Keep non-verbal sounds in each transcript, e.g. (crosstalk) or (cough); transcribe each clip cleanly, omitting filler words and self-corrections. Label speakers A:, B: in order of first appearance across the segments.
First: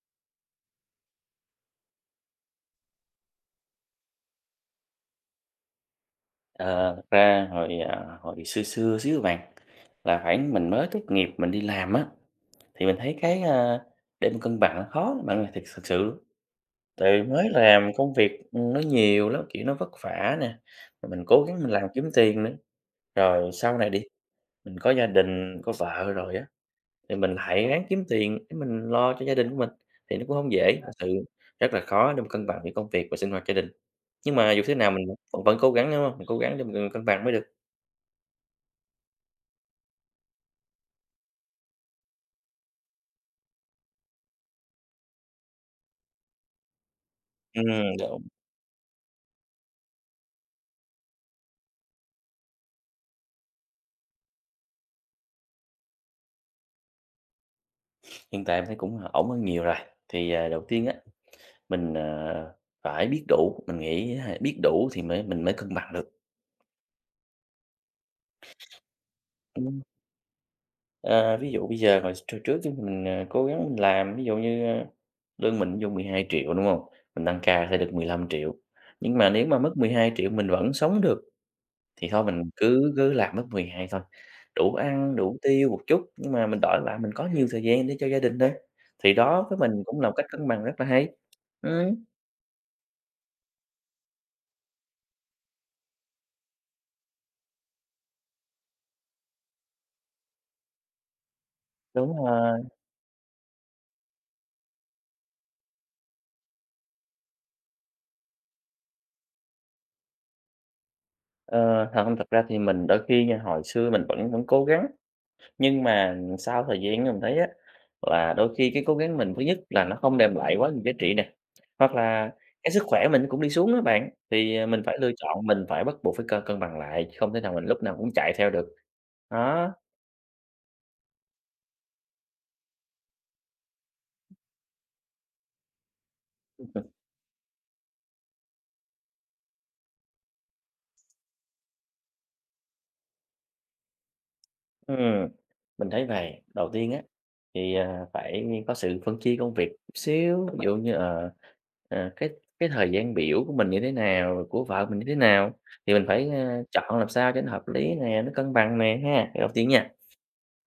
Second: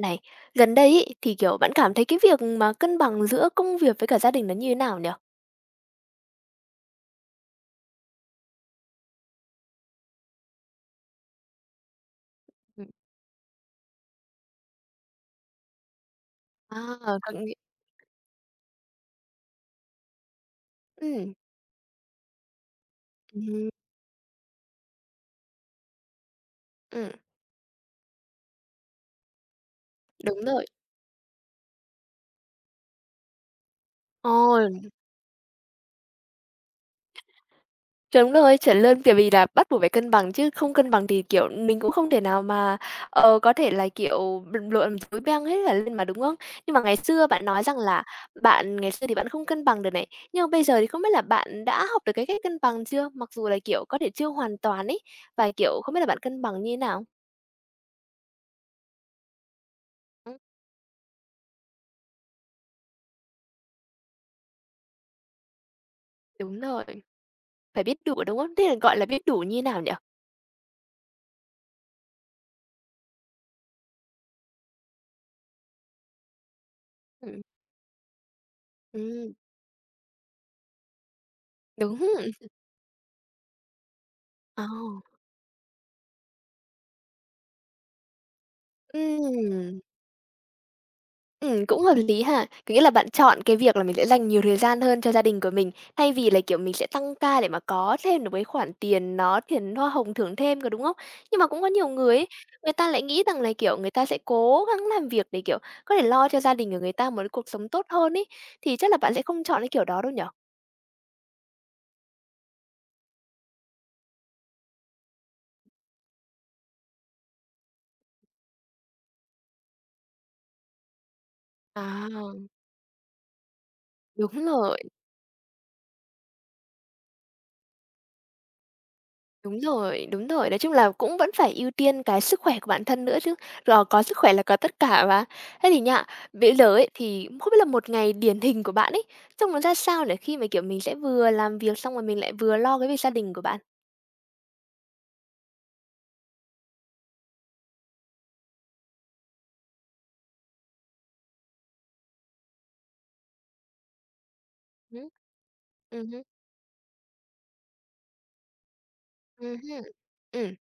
A: Này, gần đây ấy, thì, kiểu, bạn cảm thấy cái việc mà cân bằng giữa công việc với cả gia đình nó như thế nào nhỉ?
B: Ờ, thật ra hồi xưa xưa xíu bạn, là khoảng mình mới tốt nghiệp mình đi làm á, thì
A: Ừm.
B: mình thấy để mà cân bằng nó khó lắm bạn ơi, thiệt thực sự luôn.
A: À,
B: Tại vì
A: có. Ừm.
B: mới
A: Nghĩa.
B: làm công việc, nó nhiều lắm, kiểu, nó vất vả nè, rồi mình
A: Ừm.
B: cố gắng mình làm kiếm tiền nữa. Rồi
A: Ừm.
B: sau này đi, mình có gia đình, có vợ rồi á, thì mình lại ráng kiếm tiền để mình lo cho gia đình của mình, thì nó cũng
A: Đúng
B: không
A: rồi.
B: dễ, thật sự rất là khó để mà cân bằng giữa công việc và sinh hoạt gia đình. Nhưng mà dù thế
A: Ôi,
B: nào mình vẫn vẫn cố gắng, đúng không? Mình cố gắng để mình cân bằng mới được.
A: đúng rồi, chuẩn luôn, bởi vì là bắt buộc phải cân bằng chứ không cân bằng thì, kiểu, mình cũng không thể nào mà, có thể là, kiểu, bận rộn rối beng hết cả lên mà, đúng không? Nhưng mà ngày xưa bạn nói rằng
B: Ừm,
A: là
B: đúng,
A: bạn ngày xưa thì bạn không cân bằng được này, nhưng mà bây giờ thì không biết là bạn đã học được cái cách cân bằng chưa? Mặc dù là, kiểu, có thể chưa hoàn toàn ấy, và, kiểu, không biết là bạn cân bằng như thế nào?
B: hiện tại em thấy cũng ổn hơn nhiều rồi. Đầu tiên á, mình, ờ, phải biết đủ, mình nghĩ á, biết đủ thì mới mình mới cân bằng được.
A: Đúng rồi, phải biết đủ, đúng không? Thế là gọi là biết đủ như
B: Ừm,
A: nào nhỉ?
B: ờ, ví dụ bây giờ hồi hồi trước thì cố gắng mình làm, ví dụ như, lương mình dùng 12 triệu đúng không? Mình tăng
A: Ừm,
B: ca sẽ được 15 triệu. Nhưng mà
A: ừm,
B: nếu mà mất 12 triệu mình vẫn sống được
A: đúng.
B: thì thôi mình cứ cứ làm mất 12 thôi,
A: Ờ,
B: đủ ăn, đủ tiêu một chút, nhưng mà mình đổi lại mình có nhiều thời gian để cho gia đình hơn, thì đó với
A: ừm,
B: mình cũng là một cách cân bằng rất là hay.
A: cũng hợp
B: Ừm.
A: lý ha. Có nghĩa là bạn chọn cái việc là mình sẽ dành nhiều thời gian hơn cho gia đình của mình, thay vì là, kiểu, mình sẽ tăng ca để mà có thêm được cái khoản tiền nó tiền hoa hồng thưởng thêm, có đúng không? Nhưng mà cũng có nhiều
B: Đúng
A: người ấy,
B: rồi,
A: người ta lại nghĩ rằng là, kiểu, người ta sẽ cố gắng làm việc để, kiểu, có thể lo cho gia đình của người ta một cái cuộc sống tốt hơn ấy, thì chắc là bạn sẽ không chọn cái kiểu đó đâu nhỉ?
B: thật ra thì mình đôi khi nha, hồi xưa mình vẫn vẫn cố gắng, nhưng mà sau thời gian mình thấy á, là đôi khi cái cố gắng mình thứ nhất là nó không đem lại quá nhiều giá trị nè, hoặc
A: À,
B: là cái sức khỏe mình cũng đi xuống đó bạn,
A: đúng rồi.
B: mình phải lựa chọn, mình phải bắt buộc phải cân cân bằng lại, chứ không thể nào mình lúc nào cũng chạy theo được.
A: Đúng
B: Đó,
A: rồi, đúng rồi. Nói chung là cũng vẫn phải ưu tiên cái sức khỏe của bản thân nữa chứ. Rồi có sức khỏe là có tất cả mà. Thế thì nha, bây giờ ấy thì không biết là một ngày điển hình của bạn ấy, trông nó ra sao để khi mà, kiểu, mình sẽ vừa làm việc xong rồi mình lại vừa lo cái việc gia đình của bạn?
B: ừm. Mình thấy vậy đầu tiên á, phải có sự phân chia công việc chút xíu, ví dụ như, ờ, cái cái thời gian biểu của mình như thế nào, rồi của vợ mình như
A: Hửm?
B: thế nào, thì mình
A: Hứm,
B: phải chọn làm sao cho nó hợp lý nè, nó cân bằng nè ha, cái đầu tiên
A: hưm,
B: nha.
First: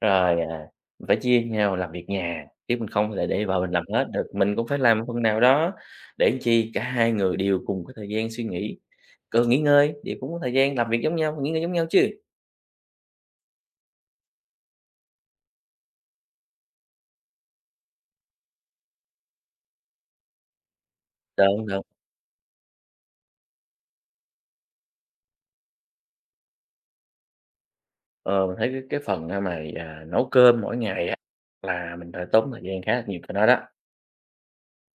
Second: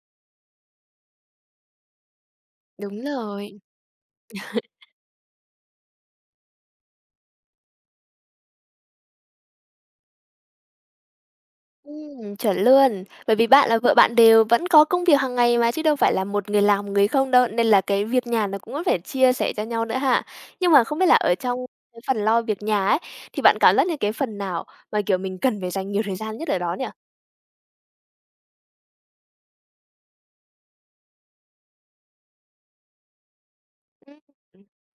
B: Rồi, mình phải chia nhau làm việc nhà, chứ mình
A: đúng
B: không thể để vợ
A: rồi.
B: mình làm hết được, mình cũng phải làm một phần nào đó, để làm chi cả hai người đều cùng có thời gian suy nghĩ, còn nghỉ ngơi thì cũng có thời gian làm việc giống nhau, nghỉ ngơi giống nhau chứ.
A: Chuẩn luôn. Bởi vì bạn là vợ bạn đều vẫn có công việc hàng ngày mà, chứ đâu phải là một người làm, một người không đâu, nên là cái việc nhà nó cũng phải chia sẻ cho nhau nữa ha. Nhưng mà không biết là ở
B: Đúng.
A: trong cái phần lo việc nhà ấy, thì bạn cảm giác như cái phần nào mà, kiểu, mình cần phải dành nhiều thời gian nhất ở đó nhỉ?
B: Ờ, mình thấy cái phần, nấu cơm mỗi ngày á, là mình phải tốn thời gian khá là nhiều cho nó đó.
A: Ừm.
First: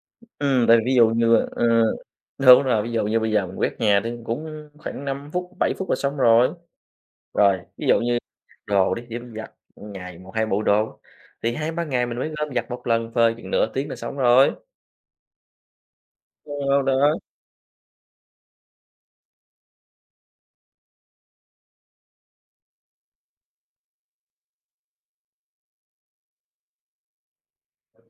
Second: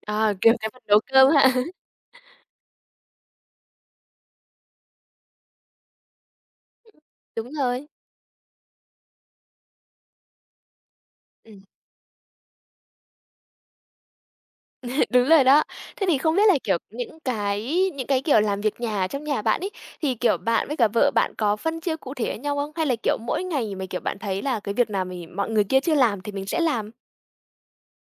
A: À, kiểu,
B: Ừ,
A: cái
B: tại
A: phần
B: vì ví
A: nấu
B: dụ
A: cơm
B: như
A: ha.
B: ờ,
A: (laughs)
B: đúng rồi, ví dụ như bây giờ mình quét nhà thì cũng khoảng 5 phút, 7 phút là xong rồi.
A: Đúng
B: Rồi, ví
A: rồi.
B: dụ như đồ đi, thì mình giặt ngày một 2 bộ đồ, thì 2 3 ngày mình mới gom giặt một lần, phơi chừng nửa tiếng là xong rồi.
A: Đúng rồi đó. Thế thì không biết là, kiểu,
B: Đó, đó.
A: những cái, kiểu, làm việc nhà trong nhà bạn ấy, thì, kiểu, bạn với cả vợ bạn có phân chia cụ thể với nhau không? Hay là, kiểu, mỗi ngày mà, kiểu, bạn thấy là cái việc nào mình mọi người kia chưa làm thì mình sẽ làm?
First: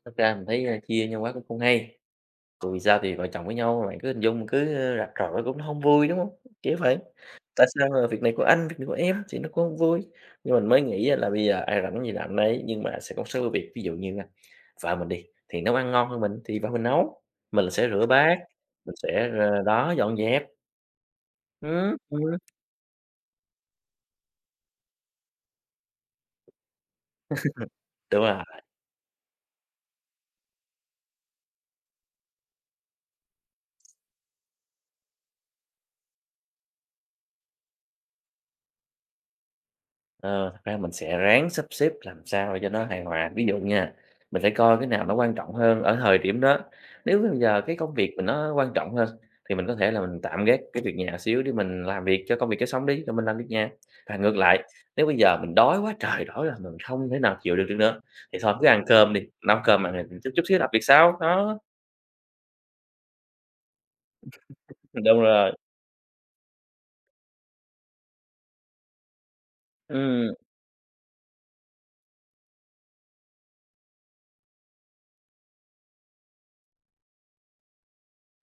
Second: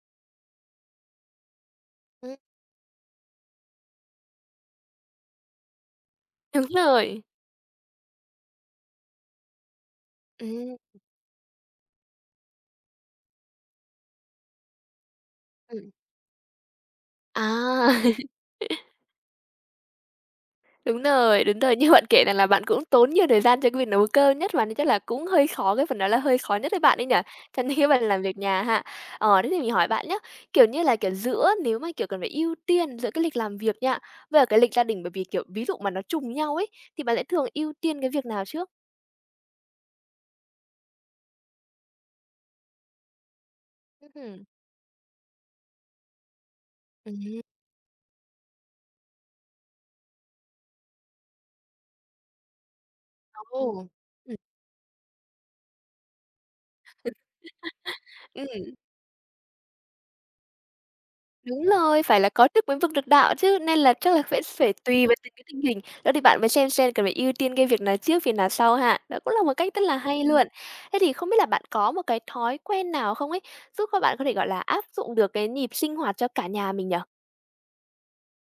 B: Thật ra mình thấy, chia nhau quá cũng không hay.
A: Ừm.
B: Dù sao thì vợ chồng với nhau bạn cứ hình dung cứ, rạch ròi cũng không vui, đúng hông?
A: Đúng
B: Kiểu vậy,
A: rồi.
B: tại sao là việc này của anh, việc này của em thì nó cũng hông vui. Nhưng mình
A: Ừm,
B: mới nghĩ á là bây giờ ai rảnh gì làm nấy, nhưng mà sẽ có một số cái việc ví dụ như là vợ mình đi, thì nấu
A: ừm.
B: ăn ngon hơn mình thì vợ mình nấu, mình sẽ
A: À.
B: rửa bát, mình sẽ dọn dẹp.
A: Đúng rồi, đúng rồi. Như
B: Ừm,
A: bạn kể
B: ừm,
A: rằng là bạn cũng tốn nhiều thời gian cho cái việc nấu cơm, nhất và nó chắc là cũng hơi khó, cái phần đó là hơi khó nhất với bạn ấy nhỉ? Cho nên cái bạn
B: đúng
A: làm việc
B: rồi.
A: nhà ha. Ờ, thế thì mình hỏi bạn nhé, kiểu như là, kiểu, giữa nếu mà, kiểu, cần phải ưu tiên giữa cái lịch làm việc nha, với cả cái lịch gia đình bởi vì, kiểu, ví dụ mà nó trùng nhau ấy, thì bạn sẽ thường ưu tiên cái việc nào trước?
B: Ờ, thật ra mình sẽ ráng sắp xếp làm sao để cho nó hài hòa. Ví dụ nha, mình
A: Ừm.
B: phải coi cái nào nó quan trọng hơn ở thời điểm đó. Nếu bây
A: Ừm.
B: giờ cái công việc mình nó quan trọng hơn thì mình có thể là mình tạm gác cái việc nhà xíu để mình làm việc cho công việc cho xong đi, rồi mình làm việc nhà.
A: Ồ.
B: Và ngược
A: Ừm.
B: lại, nếu bây giờ mình đói quá trời đói là mình không thể nào chịu được được nữa thì thôi cứ
A: Ừm.
B: ăn cơm đi, nấu cơm ăn rồi chút chút xíu làm việc sau. Đó,
A: Đúng rồi, phải là có đức mới vực được đạo chứ, nên là chắc là phải phải tùy vào
B: đúng
A: từng cái
B: rồi.
A: tình hình, đó thì bạn mới xem cần phải ưu tiên cái việc nào trước, việc nào sau ha. Đó cũng là một cách rất là hay
B: Ừm.
A: luôn. Thế thì không biết là bạn có một cái thói quen nào không ấy, giúp các bạn có thể, gọi là, áp dụng được cái nhịp sinh hoạt cho cả nhà mình nhỉ?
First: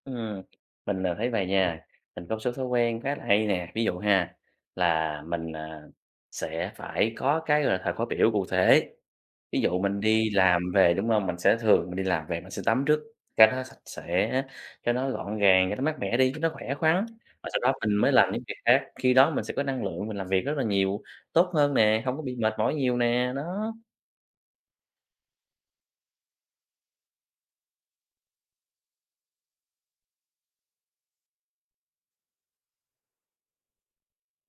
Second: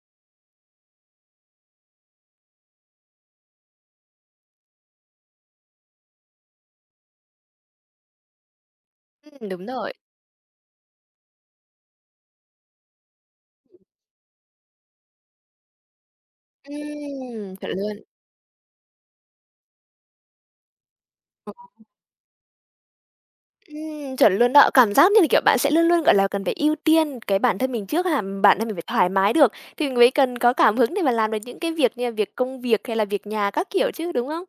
B: Ừm, mình thấy vậy nha, mình có một số thói quen khá là hay nè. Ví dụ ha, là sẽ phải có cái, gọi là, thời khóa biểu cụ thể. Ví
A: Đúng
B: dụ
A: rồi.
B: mình đi làm về, đúng không? Mình sẽ thường mình đi làm về mình sẽ tắm trước cho nó sạch sẽ, cho nó gọn gàng, cho nó mát mẻ đi, cho nó khỏe khoắn, và sau
A: Chuẩn
B: đó mình
A: luôn.
B: mới làm những việc khác. Khi đó mình sẽ có năng lượng mình làm việc rất là nhiều, tốt hơn nè, không có bị mệt mỏi nhiều nè, đó.
A: Chuẩn luôn đó. Cảm giác như là, kiểu, bạn sẽ luôn luôn, gọi là, cần phải ưu tiên cái bản thân mình trước ha, bản thân mình phải thoải mái được, thì mình mới cần có cảm hứng để mà làm được những cái việc như là việc công việc hay là việc nhà các kiểu chứ, đúng không?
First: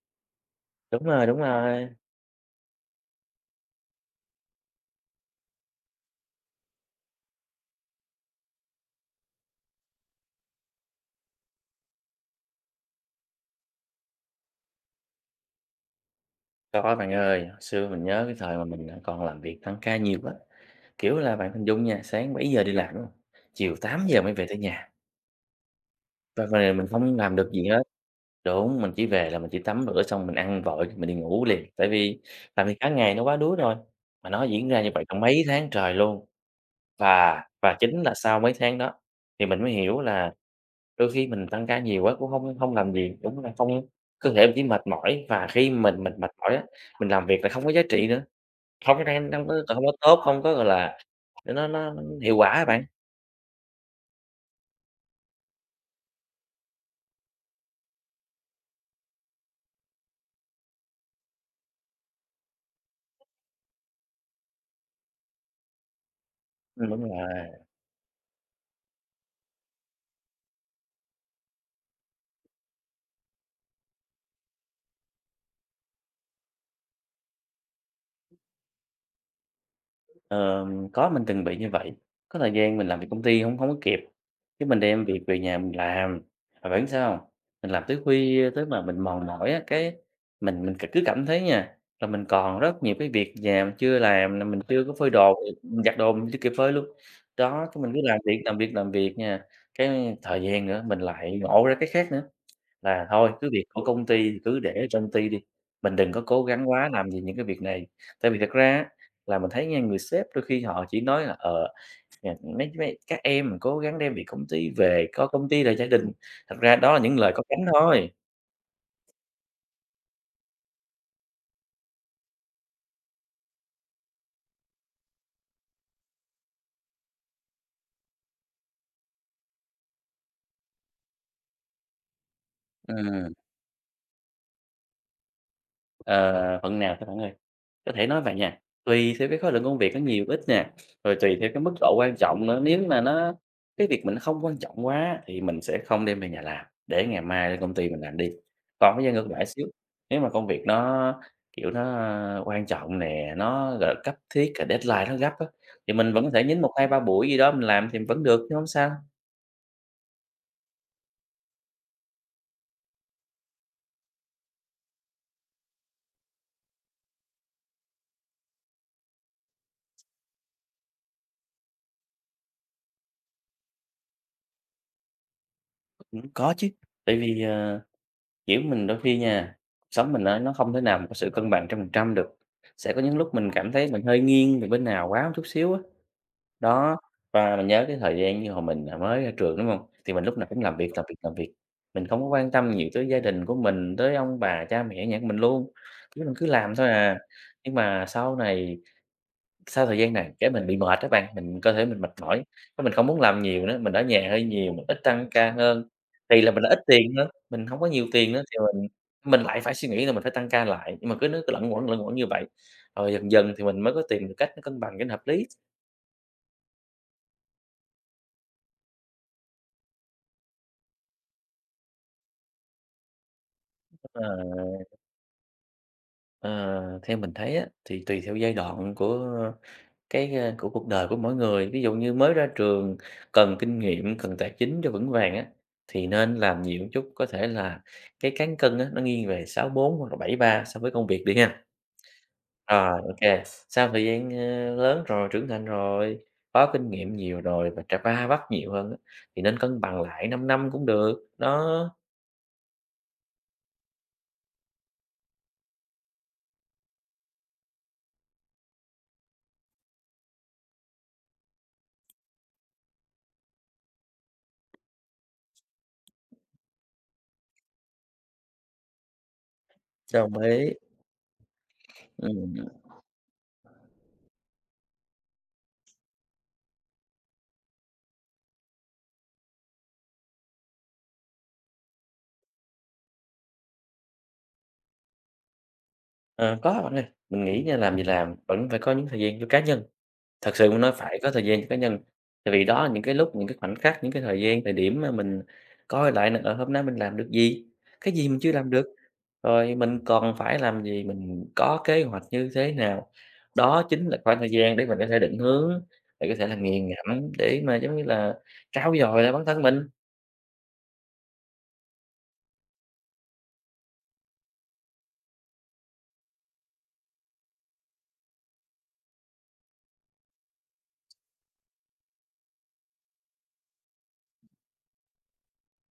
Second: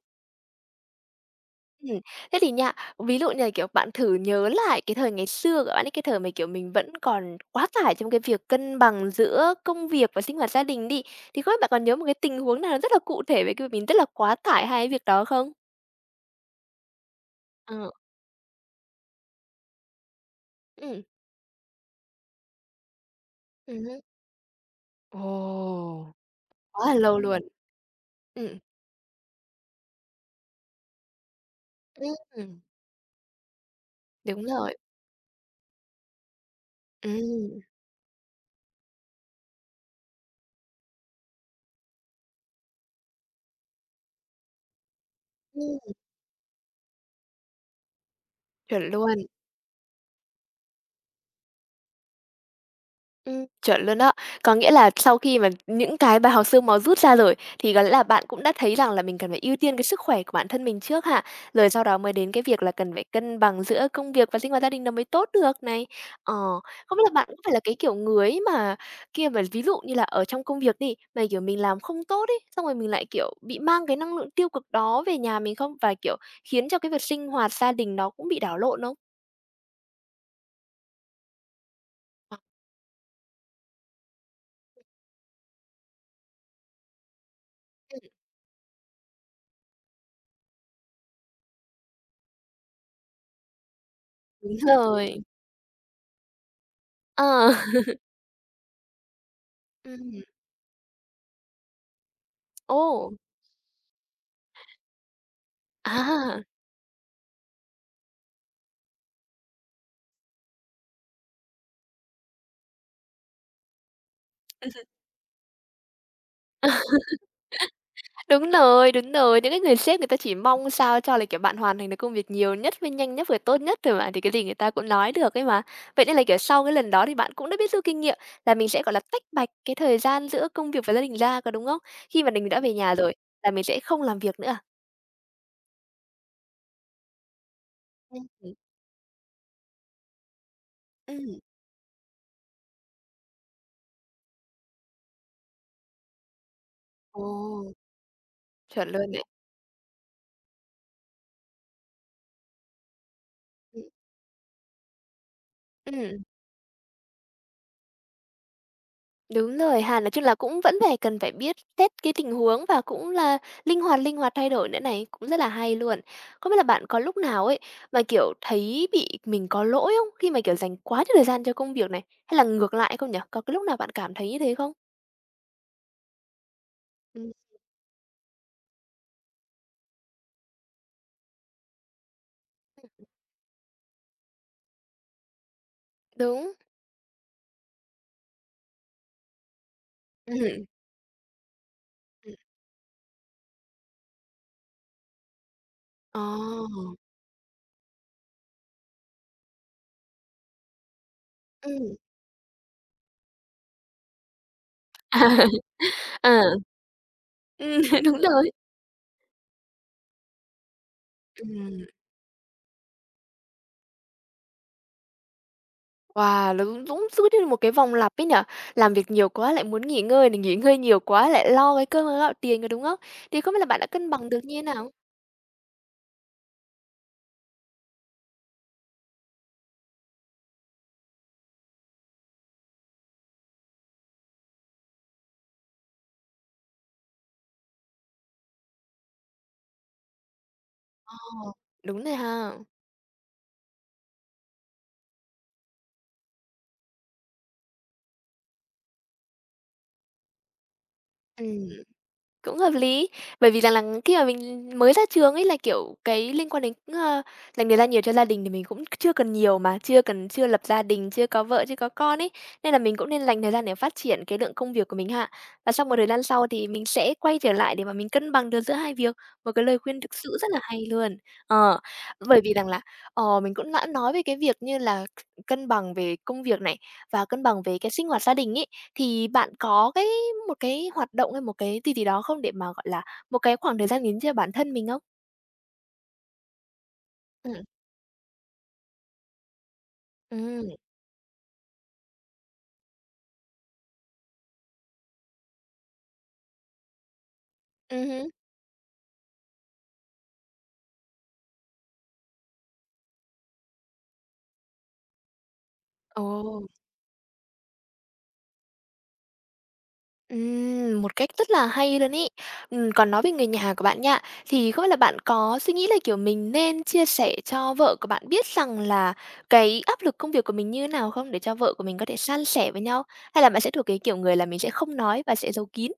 B: Đúng rồi, đúng rồi.
A: Ừm, thế thì nha, ví dụ như là, kiểu, bạn thử nhớ lại cái thời ngày xưa của bạn ấy, cái thời mà, kiểu, mình vẫn còn quá tải trong cái việc cân bằng giữa công việc và sinh hoạt gia đình đi, thì không biết bạn còn nhớ một cái tình huống nào rất là cụ thể về cái việc mình rất là quá tải hai cái việc đó không?
B: Có bạn ơi, hồi xưa
A: Ờ,
B: mình nhớ cái thời mà còn làm việc tăng ca nhiều quá,
A: ừm,
B: kiểu là, bạn hình dung nha, sáng 7 giờ đi làm, đúng hông? Chiều
A: hứm.
B: 8 giờ mới về tới nhà,
A: Ồ!
B: và về mình
A: Quá là
B: không
A: lâu
B: làm
A: luôn.
B: được gì hết.
A: Ừm,
B: Đúng, mình chỉ về là mình chỉ tắm rửa xong mình ăn vội mình đi ngủ liền, tại vì
A: ừm,
B: làm việc cả ngày nó quá đuối rồi, mà nó
A: đúng
B: diễn
A: rồi.
B: ra như vậy trong mấy tháng trời luôn. Và
A: Ừm,
B: và chính là sau mấy tháng đó thì mình mới hiểu là đôi khi mình tăng ca nhiều quá cũng không không làm gì, đúng là không, cơ thể mình chỉ mệt mỏi và khi
A: ừm,
B: mình mệt mỏi á, mình làm việc là không có giá trị nữa.
A: chuẩn
B: Không, cái
A: luôn.
B: này hông có không có tốt, không có, gọi là, nó hiệu quả á bạn.
A: Chuẩn luôn đó. Có nghĩa là sau khi mà những cái bài học xương máu rút ra rồi, thì có lẽ là bạn cũng đã thấy rằng là mình cần phải ưu tiên cái sức khỏe của bản thân mình trước ha, rồi sau đó mới đến cái việc là cần phải cân bằng giữa công việc và sinh hoạt gia đình nó mới tốt được này. Ờ, không
B: Đúng
A: biết là
B: rồi,
A: bạn có phải là cái kiểu người ấy mà kia mà ví dụ như là ở trong công việc đi, mà, kiểu, mình làm không tốt ấy, xong rồi mình lại, kiểu, bị mang cái năng lượng tiêu cực đó về nhà mình không? Và, kiểu, khiến cho cái việc sinh hoạt gia đình nó cũng bị đảo lộn không?
B: ờ, có mình từng bị như vậy.
A: Ờ,
B: Có thời gian mình làm việc công ty hông hông có kịp, cái mình đem việc về nhà mình làm, mà bạn biết sao hông? Mình làm tới
A: ừm.
B: khuya tới mà mình mòn mỏi á, cái mình cứ cảm thấy nha, là mình còn rất nhiều cái việc nhà mình chưa làm nè,
A: Đúng
B: mình chưa có phơi
A: rồi.
B: đồ, mình giặt đồ mình chưa kịp phơi luôn.
A: Ờ.
B: Đó, cái mình
A: (laughs)
B: cứ làm việc, làm việc, làm việc nha,
A: Ừm,
B: cái thời gian nữa mình lại ngộ ra cái khác nữa. Là
A: ồ!
B: thôi cứ việc của công ty thì cứ để ở trong ty đi, mình đừng có
A: À,
B: cố gắng quá làm gì những cái việc này. Tại vì thật ra á, là mình thấy nha, người sếp đôi khi họ chỉ nói là, à, "Mấy mấy các em mà cố gắng đem việc công ty về, có công ty là gia đình." Thật ra đó là
A: (laughs)
B: những lời có cánh thôi.
A: đúng rồi, những cái người sếp người ta chỉ mong sao cho là, kiểu, bạn hoàn thành được công việc nhiều nhất với nhanh nhất và tốt nhất thôi mà, thì cái gì người ta cũng nói được ấy mà. Vậy nên là, kiểu, sau cái lần đó thì bạn cũng đã biết rút kinh nghiệm là mình sẽ, gọi là, tách bạch cái thời gian giữa công việc và gia đình ra, có đúng không? Khi mà mình đã về nhà rồi
B: Ừm,
A: là mình sẽ không làm việc nữa.
B: ờ, phần nào thôi bạn ơi. Có thể nói
A: Ừm,
B: vậy
A: ừm.
B: nha, tùy theo cái khối lượng công việc nó nhiều ít nè, rồi tùy theo cái mức độ quan trọng nữa, nếu mà nó cái việc mình nó không quan trọng quá thì mình sẽ không đem về nhà làm, để ngày
A: Ồ,
B: mai lên công ty mình làm đi.
A: chuẩn
B: Còn bây giờ
A: luôn đấy.
B: ngược lại xíu, nếu mà công việc nó, kiểu, nó quan trọng nè, nó, gọi
A: Ừm,
B: là, cấp thiết, cái deadline nó gấp á, thì mình
A: ừm.
B: vẫn có thể nhín một 2 3 buổi gì đó mình làm thì vẫn được chứ không sao.
A: Đúng rồi ha, nói chung là cũng vẫn phải cần phải biết hết cái tình huống và cũng là linh hoạt thay đổi nữa này, cũng rất là hay luôn. Không biết là bạn có lúc nào ấy mà, kiểu, thấy bị mình có lỗi không? Khi mà, kiểu, dành quá nhiều thời gian cho công việc này, hay là ngược lại không nhỉ? Có cái lúc nào bạn cảm thấy như thế không?
B: Có chứ, tại
A: Ừm,
B: vì, ờ Kiểu mình đôi khi nha, cuộc sống mình nó không thể nào mà có sự cân bằng 100% được. Sẽ có những lúc mình cảm thấy mình hơi nghiêng về bên nào quá một chút xíu á.
A: đúng.
B: Đó, và mình nhớ cái thời gian như hồi mới ra trường, đúng không? Thì mình
A: Ừm,
B: lúc nào cũng
A: ừm.
B: làm việc, làm việc, làm việc, mình không có quan tâm nhiều tới gia đình của mình, tới ông bà, cha mẹ nhà của mình luôn,
A: Ờ.
B: cái mình cứ làm thôi à. Nhưng mà sau này sau thời gian này cái mình bị mệt á bạn, mình cơ thể
A: Ừm.
B: mình mệt mỏi, cái mình không muốn làm nhiều nữa, mình ở nhà hơi nhiều, mình ít tăng ca
A: (laughs)
B: hơn.
A: À.
B: Thì là mình lại ít tiền nữa, mình không có
A: (laughs)
B: nhiều
A: Đúng
B: tiền nữa
A: rồi.
B: thì mình lại phải suy nghĩ là mình phải tăng ca lại, nhưng mà cứ nó cứ
A: Ừm.
B: luẩn quẩn như vậy, rồi dần dần thì mình mới có tìm được cách nó cân bằng cho nó hợp lý.
A: Wow, nó cũng cũng cứ như một cái vòng lặp ấy nhở. Làm việc nhiều quá lại muốn nghỉ ngơi, này nghỉ ngơi nhiều quá lại lo cái cơm áo gạo tiền, có đúng không? Thì không biết là bạn đã cân bằng được như thế
B: Ờ,
A: nào?
B: ờ, theo mình thấy á, thì tùy theo giai đoạn của cuộc đời của mỗi người. Ví dụ như mới ra trường cần kinh nghiệm, cần tài chính cho vững vàng á, thì nên làm nhiều một chút, có thể là cái cán cân á, nó nghiêng về 6-4 hoặc là 7-3 so với công
A: Ờ,
B: việc đi ha.
A: đúng rồi ha.
B: Rồi, ok, sau thời gian lớn rồi, trưởng thành rồi, có kinh nghiệm nhiều rồi và trà ba bắp nhiều hơn á, thì nên cân bằng lại 5 năm cũng được,
A: Ừ.
B: đó.
A: Cũng hợp lý, bởi vì rằng là khi mà mình mới ra trường ấy là, kiểu, cái liên quan đến, dành thời gian nhiều cho gia đình thì mình cũng chưa cần nhiều mà, chưa lập gia đình, chưa có vợ, chưa có con ấy, nên là mình cũng nên dành thời gian để phát triển cái lượng công việc của mình ha. Và sau một thời gian sau thì mình sẽ quay trở lại để mà mình cân bằng được giữa hai việc, một cái lời khuyên thực sự
B: Đồng
A: rất là
B: ý.
A: hay luôn. Ờ, bởi vì
B: Ừm,
A: rằng là, ờ, mình cũng đã nói về cái việc như là cân bằng về công việc này và cân bằng về cái sinh hoạt gia đình ấy, thì bạn có cái một cái hoạt động hay một cái gì gì đó không? Để mà, gọi là, một cái khoảng thời gian nghỉ cho bản thân mình không?
B: ờ, có bạn ơi, mình nghĩ
A: Ừm,
B: nha làm gì làm, vẫn phải có những thời gian cho cá nhân. Thật sự
A: ừm,
B: muốn nói phải có thời gian cho cá nhân, tại vì đó là những cái lúc, những cái khoảnh khắc, những cái thời gian, thời điểm mà mình coi lại là, ở hôm nay mình làm được gì, cái gì
A: hứm.
B: mình chưa làm được, rồi mình còn phải làm gì, mình có kế hoạch như thế nào. Đó chính là khoảng thời gian để mình có thể định hướng, để có thể là
A: Ồ,
B: nghiền ngẫm, để mà, giống như là, trau dồi lại bản thân mình.
A: một cách rất là hay luôn ấy. Còn nói về người nhà của bạn nha, thì không biết là bạn có suy nghĩ là, kiểu, mình nên chia sẻ cho vợ của bạn biết rằng là cái áp lực công việc của mình như thế nào không? Để cho vợ của mình có thể san sẻ với nhau? Hay là bạn sẽ thuộc cái kiểu người là mình sẽ không nói và sẽ giấu kín?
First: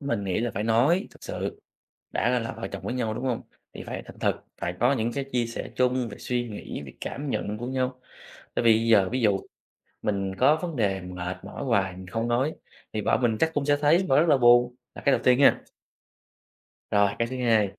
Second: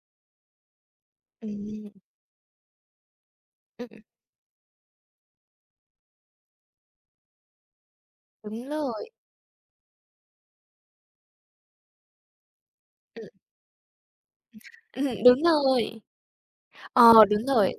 B: Mình nghĩ là phải nói thực sự,
A: Ừm,
B: đã là vợ chồng với nhau, đúng không? Thì
A: ừm,
B: phải thành thật, phải có những cái chia sẻ chung về suy nghĩ, về cảm nhận của nhau. Tại
A: đúng
B: vì giờ
A: rồi,
B: ví dụ, mình có vấn đề mệt mỏi hoài, mình không nói, thì vợ
A: ừm,
B: mình chắc cũng sẽ thấy và rất là buồn, là cái đầu tiên
A: đúng
B: ha.
A: rồi.
B: Rồi
A: Ờ,
B: cái thứ
A: đúng
B: hai,
A: rồi.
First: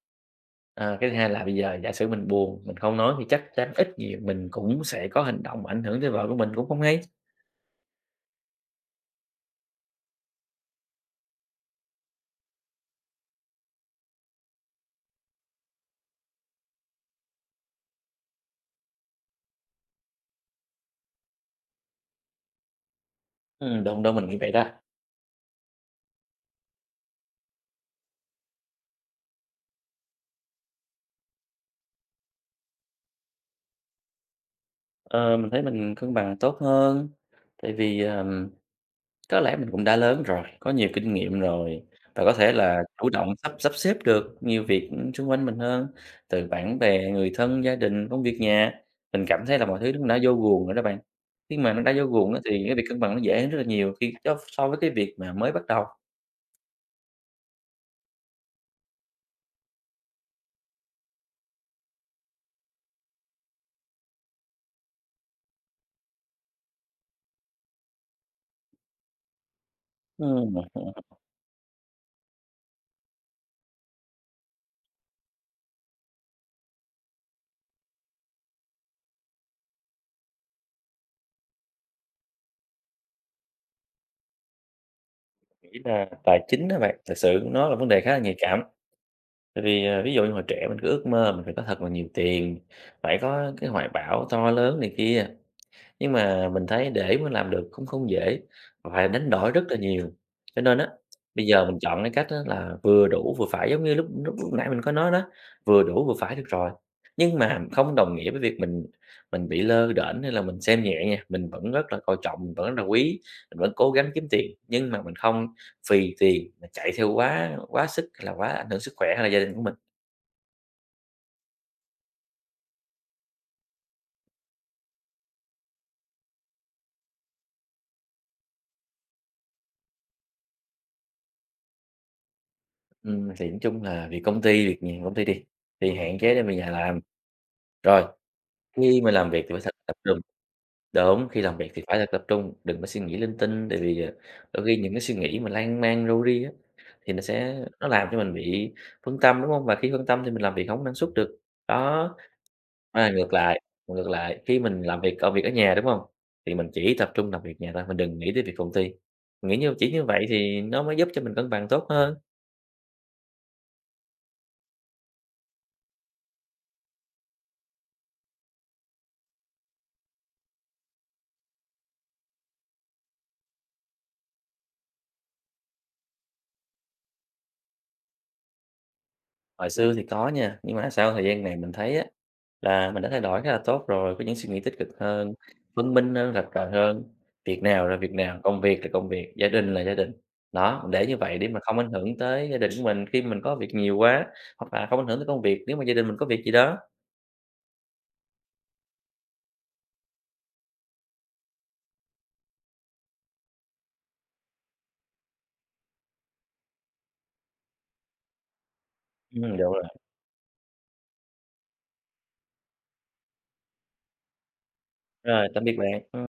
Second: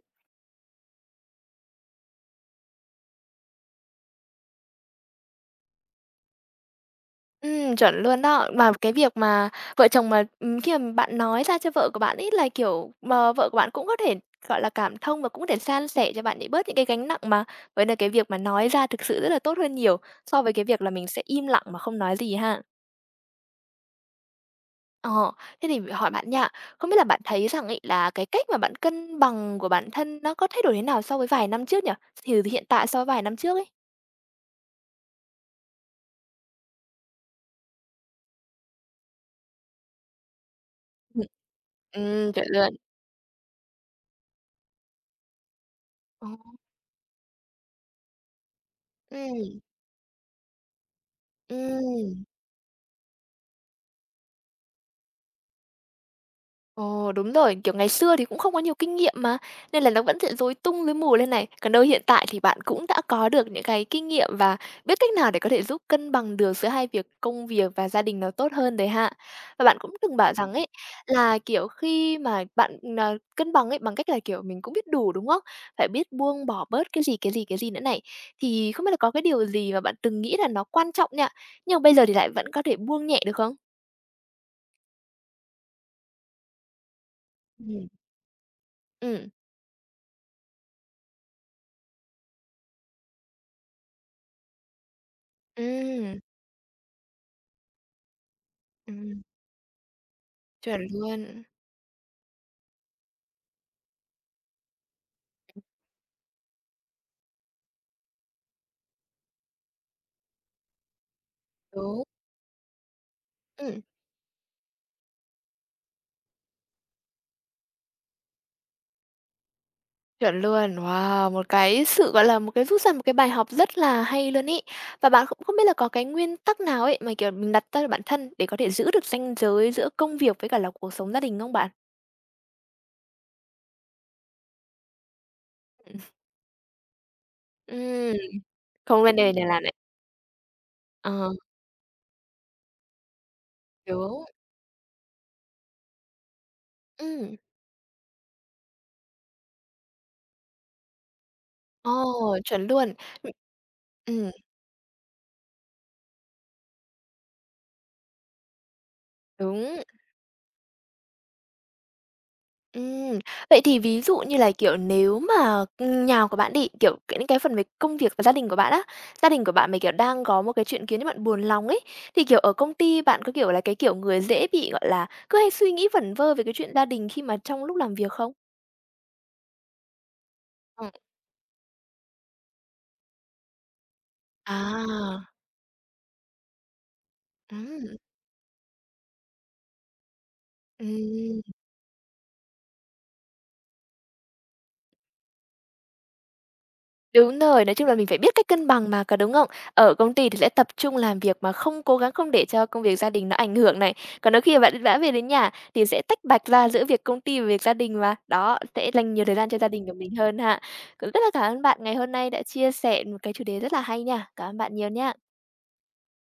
B: ờ, cái thứ hai là bây giờ giả sử mình buồn, mình không nói thì chắc chắn ít nhiều mình cũng sẽ có hành động ảnh hưởng tới vợ của mình cũng không hay.
A: Chuẩn luôn đó. Mà cái việc mà vợ chồng mà, khi mà bạn nói ra cho vợ của bạn ấy là, kiểu, mà vợ của bạn cũng có thể, gọi là, cảm thông và cũng có thể san sẻ cho bạn ấy bớt những cái gánh nặng mà. Vậy là cái việc mà nói ra thực sự rất là tốt hơn nhiều so với cái việc là mình sẽ im lặng mà không nói gì ha.
B: Đâu đâu mình nghĩ vậy đó.
A: Ờ, thế thì hỏi bạn nha, không biết là bạn thấy rằng ấy là cái cách mà bạn cân bằng của bản thân nó có thay đổi thế nào so với vài năm trước nhỉ? Thì hiện tại so với vài năm trước ấy?
B: Ờ, mình thấy mình cân bằng tốt hơn, tại vì, có lẽ mình cũng đã lớn rồi, có nhiều kinh nghiệm rồi và có
A: Chuẩn
B: thể
A: luôn.
B: là chủ động sắp sắp xếp được nhiều việc, xung quanh mình hơn,
A: Ờ,
B: từ bạn bè, người thân, gia đình, công việc nhà. Mình cảm thấy
A: ừm,
B: là mọi thứ nó đã vô guồng rồi đó bạn. Khi mà nó đã vô
A: ừm.
B: guồng á thì cái việc cân bằng nó dễ hơn rất là nhiều khi cho so với cái việc mà mới bắt đầu.
A: Ồ, đúng rồi, kiểu, ngày xưa thì cũng không có nhiều kinh nghiệm mà, nên là nó vẫn sẽ rối tung, rối mù lên này. Còn đâu hiện tại thì bạn cũng đã có được những cái kinh nghiệm và biết cách nào để có thể giúp cân bằng được giữa hai việc công việc và gia đình nó tốt hơn đấy ha. Và bạn cũng từng bảo rằng
B: Mình
A: ấy, là, kiểu, khi mà bạn, ờ, cân bằng ấy, bằng cách là, kiểu, mình cũng biết đủ, đúng không? Phải biết buông bỏ bớt cái gì, cái gì, cái gì nữa này. Thì không biết là có cái điều gì mà bạn từng nghĩ là nó quan trọng nha, nhưng mà bây giờ thì lại vẫn có thể buông nhẹ được không?
B: nghĩ là tài chính đó bạn, thật sự nó là vấn
A: Ừ,
B: đề khá là nhạy cảm.
A: ừ,
B: Tại vì, à, ví dụ như hồi trẻ mình cứ ước mơ mình phải có thật là nhiều tiền, phải có cái hoài bão to lớn này kia. Nhưng
A: ừ,
B: mà mình thấy để mà làm được cũng không dễ, phải
A: ừm.
B: đánh đổi rất là nhiều. Cho nên
A: Chuẩn
B: á,
A: luôn,
B: bây giờ mình chọn cái cách á là vừa đủ vừa phải, giống như lúc lúc lúc nãy mình có nói đó, vừa đủ vừa phải được rồi. Nhưng mà không đồng nghĩa với việc mình bị lơ đễnh hay là mình xem nhẹ nha, mình vẫn rất là
A: đúng,
B: coi trọng, mình vẫn rất là quý, mình vẫn
A: ừm,
B: cố gắng kiếm tiền, nhưng mà mình không vì tiền mà chạy theo quá quá sức hay là quá ảnh hưởng sức khỏe hay là gia đình của mình.
A: chuẩn luôn. Wow, một cái sự, gọi là, một cái rút ra một cái bài học rất là hay luôn ý. Và bạn cũng không biết là có cái nguyên tắc nào ấy, mà, kiểu, mình đặt ra cho bản thân để có thể giữ được ranh giới giữa công việc với cả là cuộc sống gia đình không bạn?
B: Thì nói chung là việc công ty, việc nhà công ty đi, thì hạn chế để về nhà làm. Rồi,
A: Ừm,
B: khi
A: không
B: mà
A: lên
B: làm
A: đề
B: việc
A: này
B: thì
A: là
B: phải thật
A: này.
B: tập trung, đúng,
A: Ờ,
B: khi làm việc thì phải là tập trung, đừng có suy nghĩ linh tinh, tại vì,
A: đúng,
B: đôi khi những cái suy nghĩ mà lan man râu ria á, thì nó
A: ừm,
B: sẽ nó làm cho mình bị phân tâm, đúng không? Và khi phân tâm thì mình làm việc không có năng suất được. Đó,
A: ồ, chuẩn luôn.
B: mà ngược lại ngược
A: Ừm,
B: lại, khi mình làm việc công việc ở nhà, đúng không? Thì mình chỉ tập trung làm việc nhà thôi, mình đừng nghĩ tới việc công ty. Mình nghĩ như
A: đúng.
B: chỉ như vậy thì nó mới giúp cho mình cân bằng tốt hơn.
A: Ừm, vậy thì ví dụ như là, kiểu, nếu mà, nhà của bạn đi, kiểu, cái những cái phần về công việc và gia đình của bạn á, gia đình của bạn mà, kiểu, đang có một cái chuyện khiến cho bạn buồn lòng ấy, thì, kiểu, ở công ty bạn có, kiểu, là cái kiểu người dễ bị, gọi là, cứ hay suy nghĩ vẩn vơ về cái chuyện gia đình khi mà trong lúc làm việc không?
B: Hồi xưa thì có nha, nhưng mà
A: Ừm.
B: sau thời gian này mình thấy á, là mình đã thay đổi khá là tốt rồi, có những suy nghĩ tích cực
A: À,
B: hơn, văn minh hơn, rạch ròi hơn. Việc nào
A: ừm,
B: là việc nào, công việc là công việc, gia đình là gia đình. Đó, mình để như vậy để mà không ảnh hưởng tới gia đình của mình khi mình có việc nhiều quá, hoặc là không ảnh hưởng tới công việc nếu mà gia đình mình có việc gì đó.
A: đúng rồi, nói chung là mình phải biết cách cân bằng mà, có đúng không? Ở công ty thì sẽ tập trung làm việc mà không cố gắng không để cho công việc gia đình nó ảnh hưởng này. Còn đôi khi bạn đã về đến nhà thì sẽ tách bạch ra giữa việc công ty và việc gia đình mà. Đó, sẽ dành nhiều thời gian cho
B: Được
A: gia
B: rồi.
A: đình của mình hơn ha. Cũng rất là cảm ơn bạn ngày hôm nay đã chia sẻ một cái chủ đề rất là hay nha. Cảm ơn bạn nhiều nha.
B: Rồi, tạm biệt bạn. Ừm.